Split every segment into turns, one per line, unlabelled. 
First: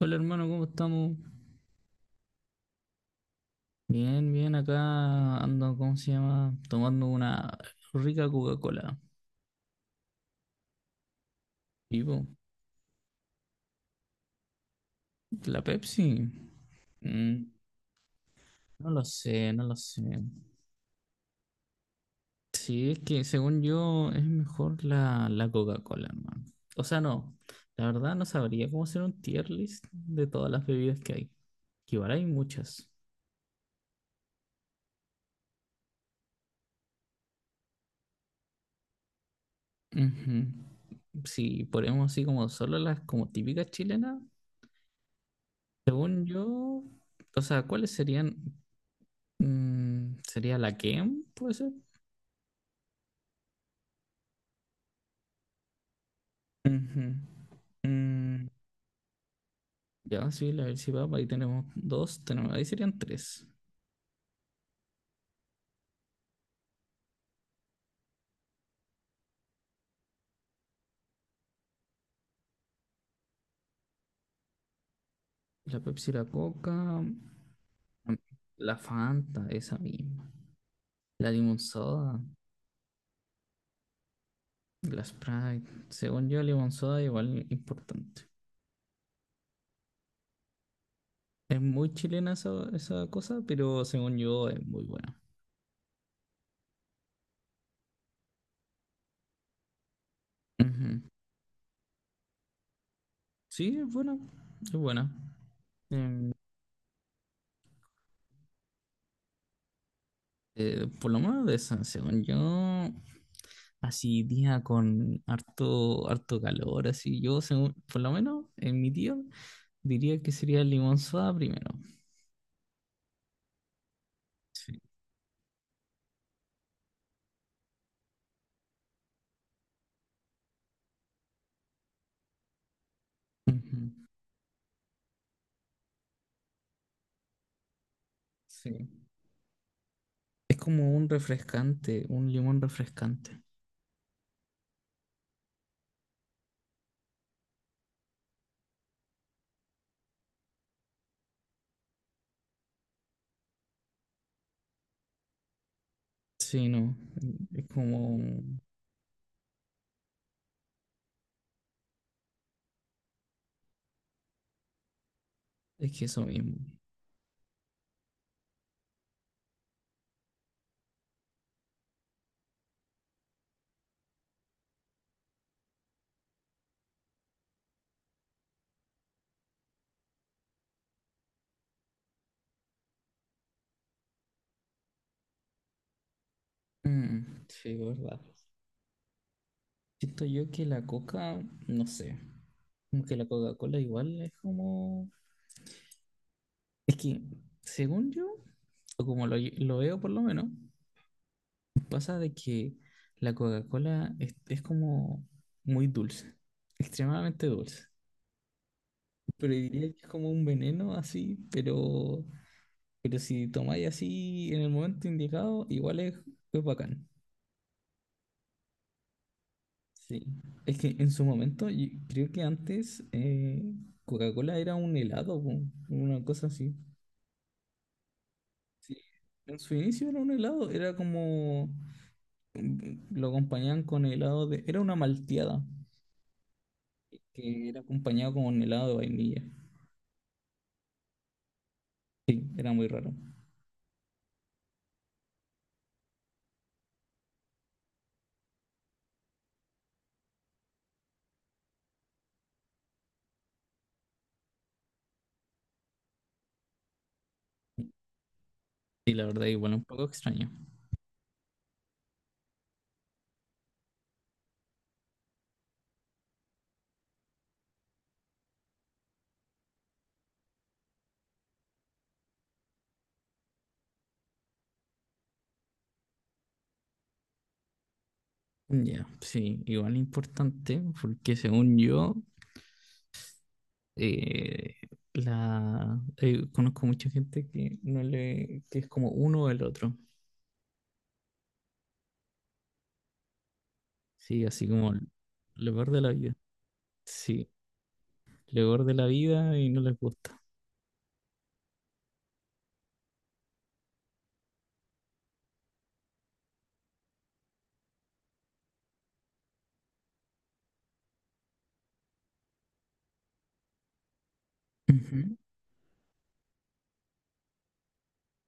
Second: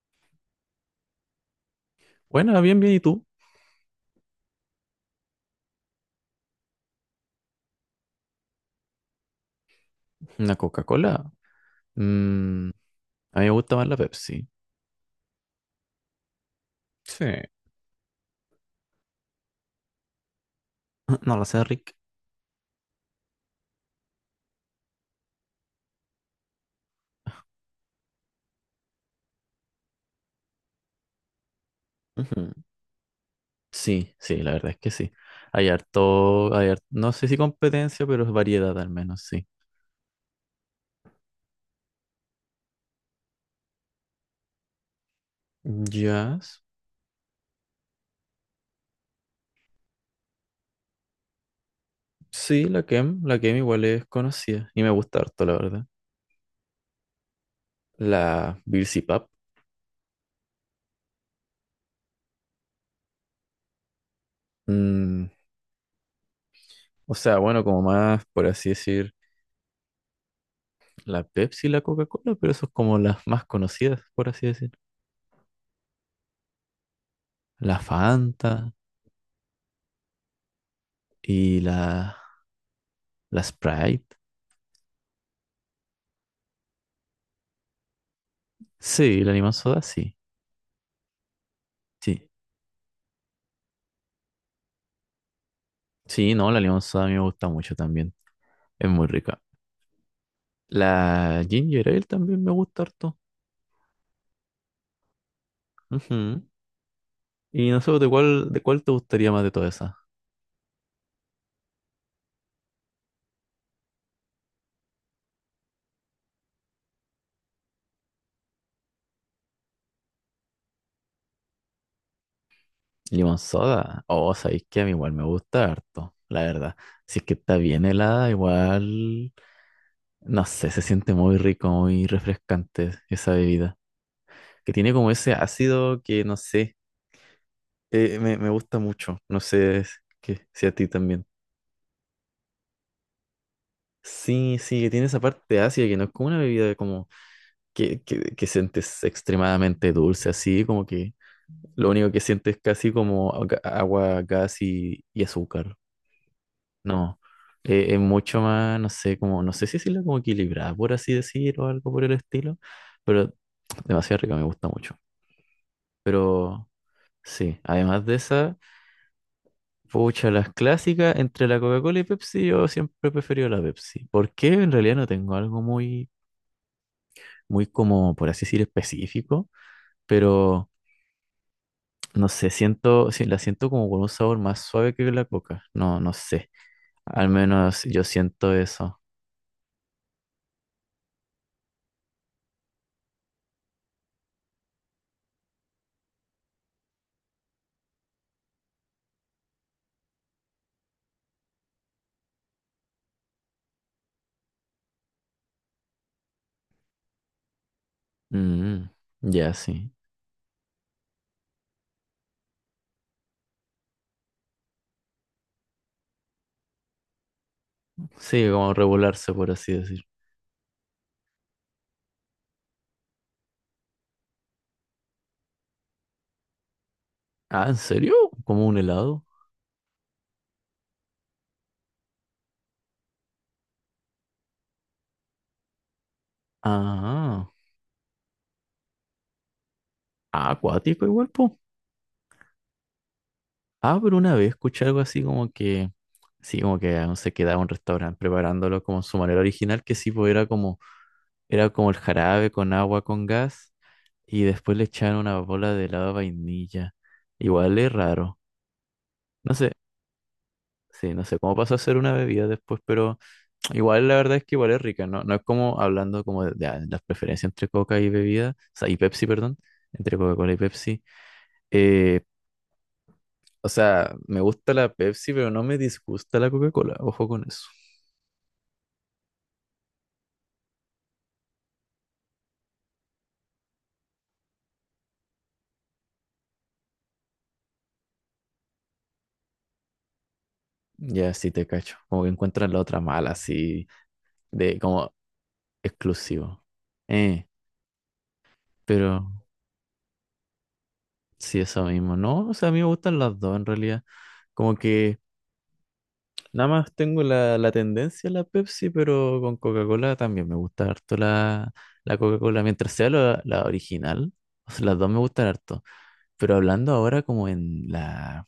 Hola hermano, ¿cómo estamos?
Bueno, bien, bien. ¿Y tú?
Bien, bien, acá ando, ¿cómo se llama? Tomando una rica Coca-Cola.
¿Una Coca-Cola?
¿Y vos?
Mm, a mí me gusta más la Pepsi.
¿La Pepsi?
Sí.
Mm, no lo sé, no lo sé.
No lo sé, Rick.
Sí, es que según yo es mejor la Coca-Cola, hermano. O sea, no, la verdad no sabría cómo hacer un tier list de todas las bebidas que hay. Que igual hay
Ujú.
muchas.
Sí, sí, la verdad es que sí. Hay harto, no sé si competencia, pero es variedad al menos, sí.
Ujú. Si ponemos así como solo las como típicas chilenas, según
Jazz.
yo, o sea, ¿cuáles serían? Mm, ¿sería la Kem? ¿Puede ser?
Sí, la Kem igual es conocida y me gusta harto, la verdad.
Ujú. Mm,
La Birsi Pap.
Ya, sí, la Pepsi Papa, ahí tenemos dos, tenemos, ahí serían tres.
mm, o sea, bueno, como más, por así decir, la Pepsi y la Coca-Cola, pero eso es como las más conocidas, por así decir.
La Pepsi, la Coca,
La
mm,
Fanta
la Fanta, esa misma. La Limon
y la
Soda,
La Sprite.
la Sprite. Según yo, Limon Soda igual importante.
Sí, la limón soda, sí.
Es muy
Sí.
chilena esa, esa cosa, pero según yo es muy buena.
Sí, no, la limón soda a mí me gusta mucho también. Es muy rica.
Ujú.
La ginger ale también me gusta harto.
Sí, es buena, es buena. Em,
Ujú. Y no sé, ¿de cuál te gustaría más de todas esas?
Por lo menos de esa, según yo, así día con harto, harto calor, así yo, según, por lo menos en mi tío, diría que sería el limón soda primero.
Limón soda. Oh, sabéis
Sí.
que a mí igual me gusta harto, la verdad. Si es que está bien helada, igual, no sé, se siente muy rico, muy refrescante esa bebida.
Ujú.
Que tiene como ese ácido que, no sé, me gusta
Sí.
mucho. No sé es que
Es
si a ti
como un
también.
refrescante, un limón refrescante.
Sí, sí, que tiene esa parte ácida que no es como una bebida como que sientes extremadamente dulce, así como que lo único que sientes es casi como agua, gas y azúcar.
Sí, no,
No,
es
es
como,
mucho más, no sé, como, no sé si decirlo como equilibrada, por así decir, o algo por el estilo, pero demasiado rica, me gusta mucho.
es que eso mismo.
Pero sí, además de esa, pucha, las clásicas entre la Coca-Cola y Pepsi, yo siempre he preferido la Pepsi. ¿Por qué? En realidad no tengo algo muy muy como, por así decir, específico, pero no sé, siento, sí, la siento como con un sabor más suave que la coca. No, no sé. Al
Mm, sí,
menos yo
verdad.
siento eso.
Siento yo que la coca, no sé, como que la Coca-Cola igual es como... Es que, según yo, o como lo veo por lo menos, pasa de que la Coca-Cola es como muy dulce, extremadamente dulce.
Mm,
Pero
ya, sí.
diría que es como un veneno así, pero si tomáis así en el momento indicado, igual es bacán.
Sí, como regularse, por así decir.
Sí. Es que en su momento, yo creo que antes Coca-Cola era un helado, po, una cosa así.
Ah, ¿en serio? ¿Como un
Sí.
helado?
En su inicio era un helado, era como lo acompañaban con helado de... Era una malteada,
Ah,
que era acompañado con helado de vainilla.
ah, acuático igual, po.
Sí, era muy raro.
Ah, pero una vez escuché algo así como que, sí, como que aún se quedaba un restaurante preparándolo como en su manera original, que sí, pues era como, el jarabe con agua, con gas. Y después le echaron una bola de helado de vainilla. Igual es raro.
Sí, la verdad,
No sé,
igual un poco extraño.
sí, no sé cómo pasó a ser una bebida después, pero igual la verdad es que igual es rica, ¿no? No es como hablando como de las preferencias entre Coca y bebida, o sea, y Pepsi, perdón, entre Coca-Cola y Pepsi. Eh, o sea, me gusta la Pepsi, pero no me disgusta la Coca-Cola. Ojo con eso.
Ya, sí, igual importante, porque según yo, eh, la conozco mucha gente que no le, que es como uno o el otro.
Ya, sí te cacho. Como que encuentran la otra mala, así,
Sí, así
de
como
como
lo peor de la vida.
exclusivo. Eh,
Sí, lo peor de la
pero...
vida y no les gusta.
Sí, eso mismo, ¿no? O sea, a mí me gustan las dos en realidad. Como que nada más tengo la, la, tendencia a la Pepsi, pero con Coca-Cola también me gusta harto la, la, Coca-Cola, mientras sea la original. O sea, las dos me
Ujú.
gustan harto. Pero hablando ahora como en la...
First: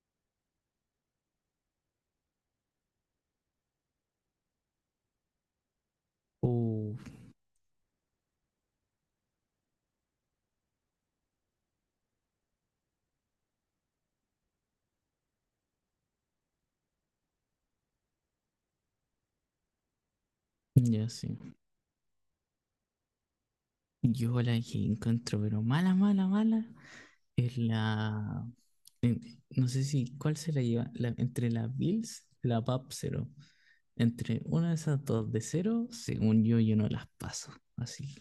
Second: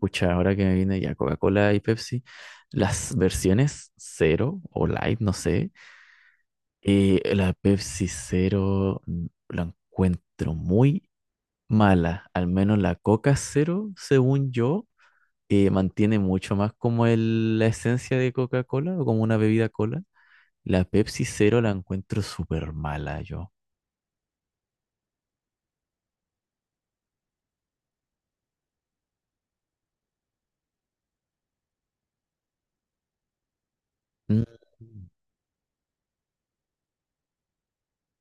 Pucha, ahora que me viene ya Coca-Cola y Pepsi, las versiones cero o light, no sé.
Uh,
La Pepsi cero, la encuentro muy mala, al menos la Coca cero, según yo mantiene mucho más como la esencia de Coca-Cola o como una bebida cola. La
ya
Pepsi
sí.
Cero la encuentro súper mala yo.
Yo la que encuentro, pero mala, mala, mala. Es la. En- no sé si. ¿Cuál se la lleva? La- entre la Bills, la PAP cero. Entre
Mm,
una de esas dos de cero, según yo, yo no las paso. Así.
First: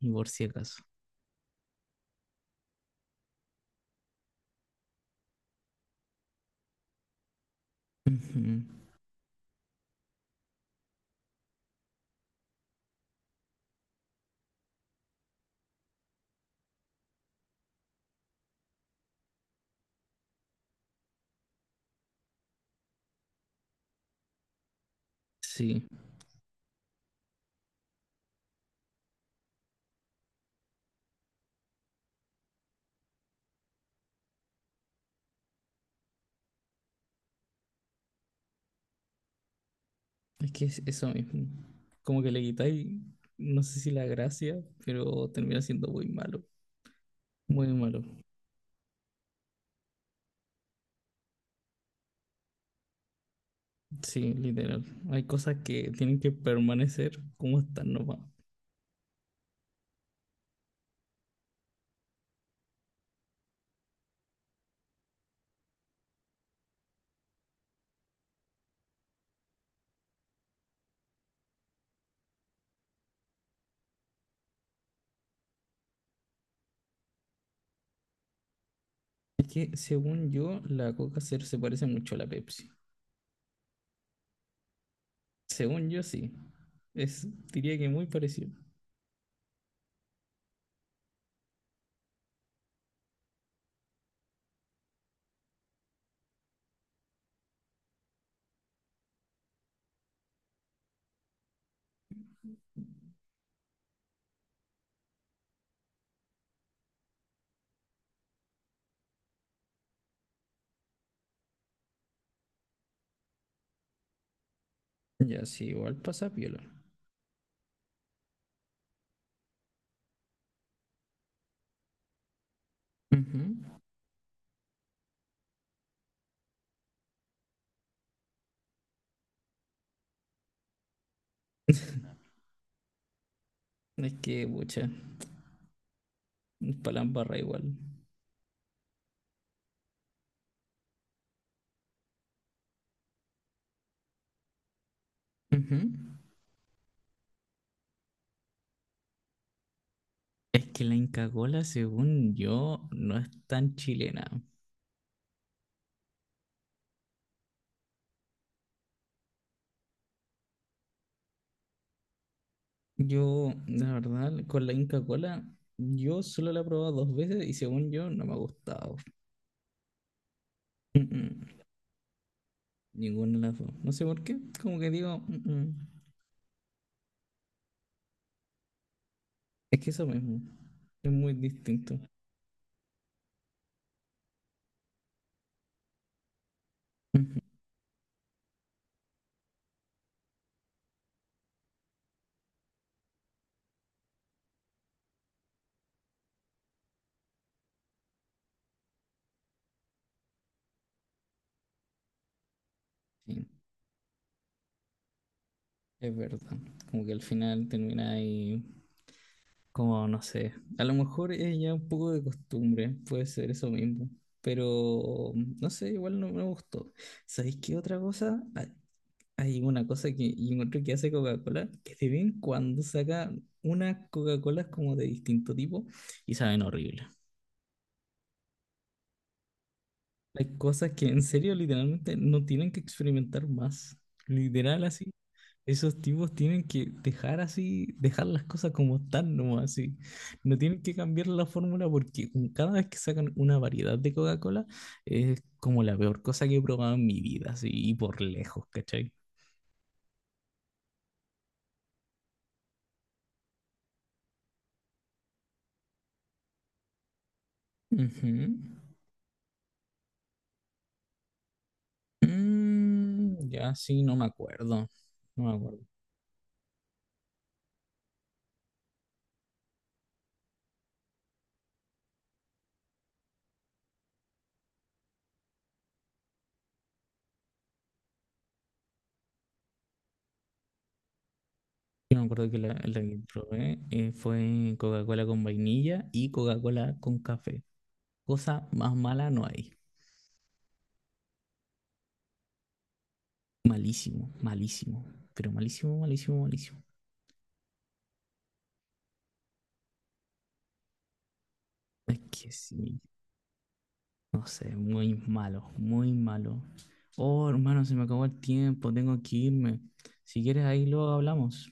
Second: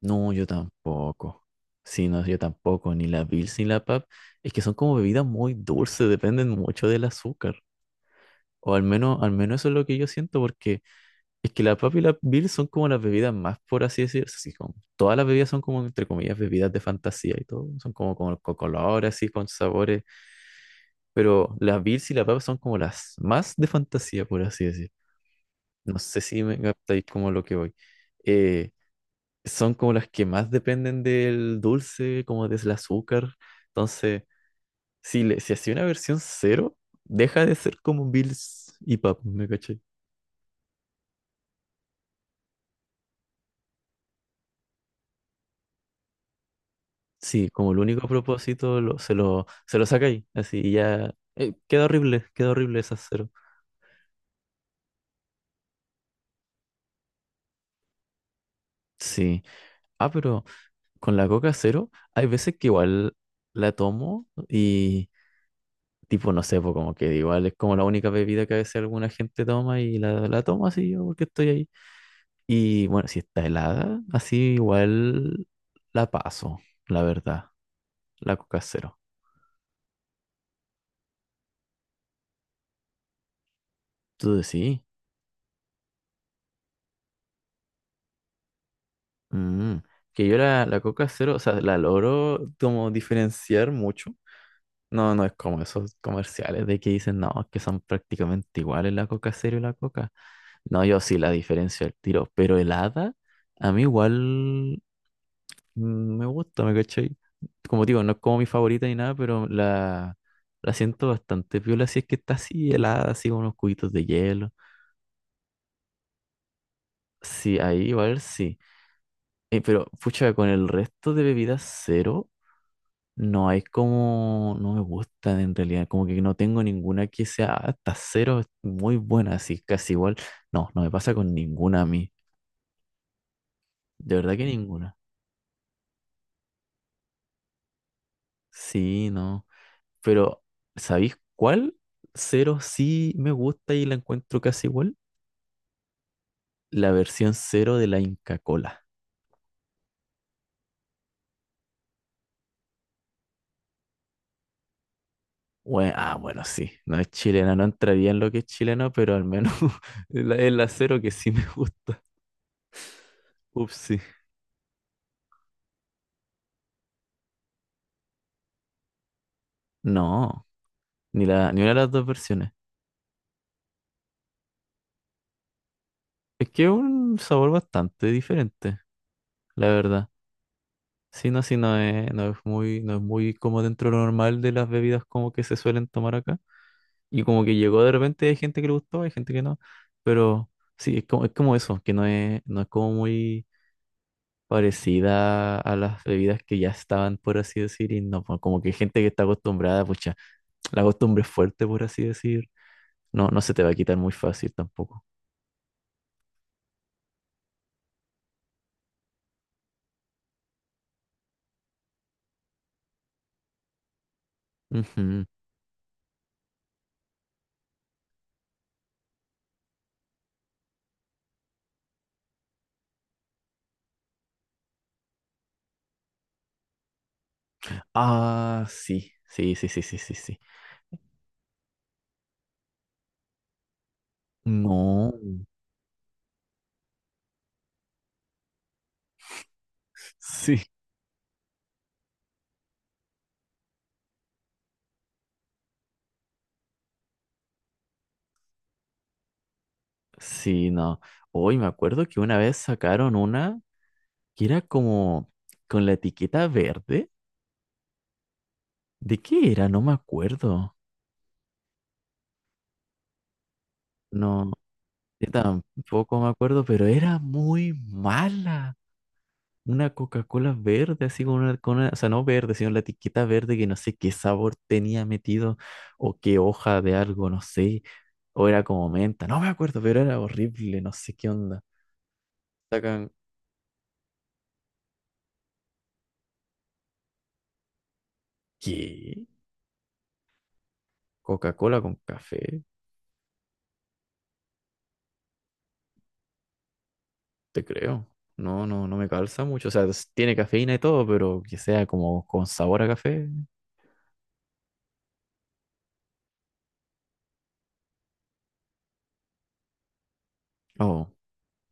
Y por
no,
si
yo
acaso.
tampoco. Sí, no, yo tampoco. Ni la Bills ni la Pab. Es que son como bebidas muy dulces, dependen mucho del azúcar.
Ujú.
O al menos eso es lo que yo siento, porque es que la Pab y la Bills son como las bebidas más, por así decirlo. Así todas las bebidas son como, entre comillas, bebidas de fantasía y todo. Son como con, colores, así, con sabores, pero las Bills y la Papa son como las más de fantasía, por así decir.
Sí.
No sé si me captáis como lo que voy. Eh, Son como las que más dependen del dulce, como del azúcar. Entonces, si hacía una versión cero, deja de ser como Bills y Pap, ¿me caché?
Es que es eso mismo. Como que le quitáis. No sé si la gracia, pero termina siendo muy malo.
Sí,
Muy
como el
malo.
único propósito se lo saca ahí, así y ya. Queda horrible, queda horrible esa cero.
Sí, literal. Hay cosas que tienen que permanecer como están nomás.
Sí. Ah, pero con la Coca cero, hay veces que igual la tomo y, tipo, no sé, pues como que igual es como la única bebida que a veces alguna gente toma y la, toma así yo porque estoy ahí. Y bueno, si está helada, así igual la paso, la verdad, la Coca Cero.
Es que, según yo, la Coca Cero se parece mucho a la Pepsi.
Tú decís,
Según yo, sí. Es, diría que muy parecido.
mm, que yo la Coca Cero, o sea, la logro como diferenciar mucho. No, no es como esos comerciales de que dicen, no, es que son prácticamente iguales la Coca Cero y la Coca. No, yo sí la diferencio al tiro, pero helada, a mí igual me gusta, ¿me cachai? Como digo, no es como mi favorita ni nada, pero la siento bastante piola si es que está así helada, así con unos cubitos de hielo.
Ya, sí, igual pasa piola.
Sí, ahí igual sí. Pero, pucha, con el resto de bebidas cero, no hay
Ujú.
como, no me gustan en realidad, como que no tengo ninguna que sea hasta cero, es muy buena, así casi igual. No, no me pasa con ninguna a mí,
Es
de verdad que
que, pucha,
ninguna.
palambarra igual.
Sí, no. Pero, ¿sabéis cuál? Cero sí me gusta y la encuentro casi igual.
Ujú.
La versión cero de la Inca Cola.
Es que la Inca Kola, según yo, no es tan chilena.
Bueno, sí, no es chilena, no entraría en lo que es chileno, pero al menos es la cero que sí me gusta.
Yo,
Ups,
la
sí.
verdad, con la Inca Kola, yo solo la he probado dos veces y según yo, no me ha gustado.
No,
Mm-mm.
ni una de las dos versiones.
Ninguna de las dos. No sé por qué, como que digo, "Mm-mm".
Es que es un sabor bastante diferente, la
Es que eso
verdad.
mismo, es
Sí,
muy
no, sí, no
distinto.
es, no es muy, no es muy como dentro de lo normal de las bebidas como que se suelen tomar acá. Y
Ujú.
como que llegó de repente, hay gente que le gustó, hay gente que no. Pero sí, es como, eso, que no es como muy parecida a las bebidas que ya estaban, por así decir, y no, pues, como que gente que está acostumbrada, pucha, la costumbre es fuerte, por así decir. No, no
Sí.
se te va a quitar muy fácil tampoco.
Es verdad, como que al final termina ahí, como no sé, a lo mejor es ya un poco de costumbre, puede ser eso mismo,
Ujú.
pero no sé, igual no me gustó. ¿Sabéis qué otra cosa? Hay hay una cosa que yo encuentro que hace Coca-Cola, que de vez en cuando saca unas Coca-Colas como de distinto tipo y saben horrible.
Ah, sí, sí, sí, sí, sí, sí, sí.
Hay cosas que en serio literalmente no tienen que experimentar más. Literal así,
No,
esos tipos tienen que dejar así, dejar las cosas como están nomás, así. No
sí,
tienen que cambiar la fórmula porque cada vez que sacan una variedad de Coca-Cola es como la peor cosa que he probado en mi vida, así, y por lejos, ¿cachai?
sí, no. Hoy me acuerdo que una vez sacaron una que era como con la etiqueta verde.
Ujú.
¿De qué era? No me acuerdo.
Mm, ya sí, no me
No,
acuerdo.
yo
No me acuerdo.
tampoco me acuerdo, pero era muy mala. Una Coca-Cola verde, así con una, o sea, no verde, sino la etiqueta verde que no sé qué sabor tenía metido o qué hoja de algo, no sé. O era como menta, no me acuerdo, pero era horrible, no sé qué onda.
Yo me acuerdo que la
Sacan,
que probé fue Coca-Cola con vainilla y Coca-Cola con café. Cosa más
¿qué?
mala no hay.
¿Coca-Cola con café?
Malísimo, malísimo. Pero malísimo, malísimo, malísimo.
Te creo. No, no, no me calza mucho. O sea, tiene cafeína y todo, pero que sea
Es
como con
que
sabor a
sí,
café.
no sé, muy malo, muy malo. Oh, hermano, se me acabó el tiempo, tengo que irme. Si quieres, ahí luego
No.
hablamos.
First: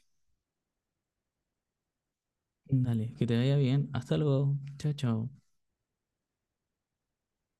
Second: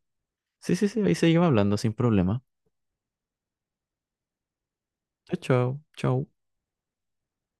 Sí, sí, sí, ahí seguimos hablando sin problema.
Dale, que te vaya bien. Hasta luego. Chao, chao.
Chao, chao, chao.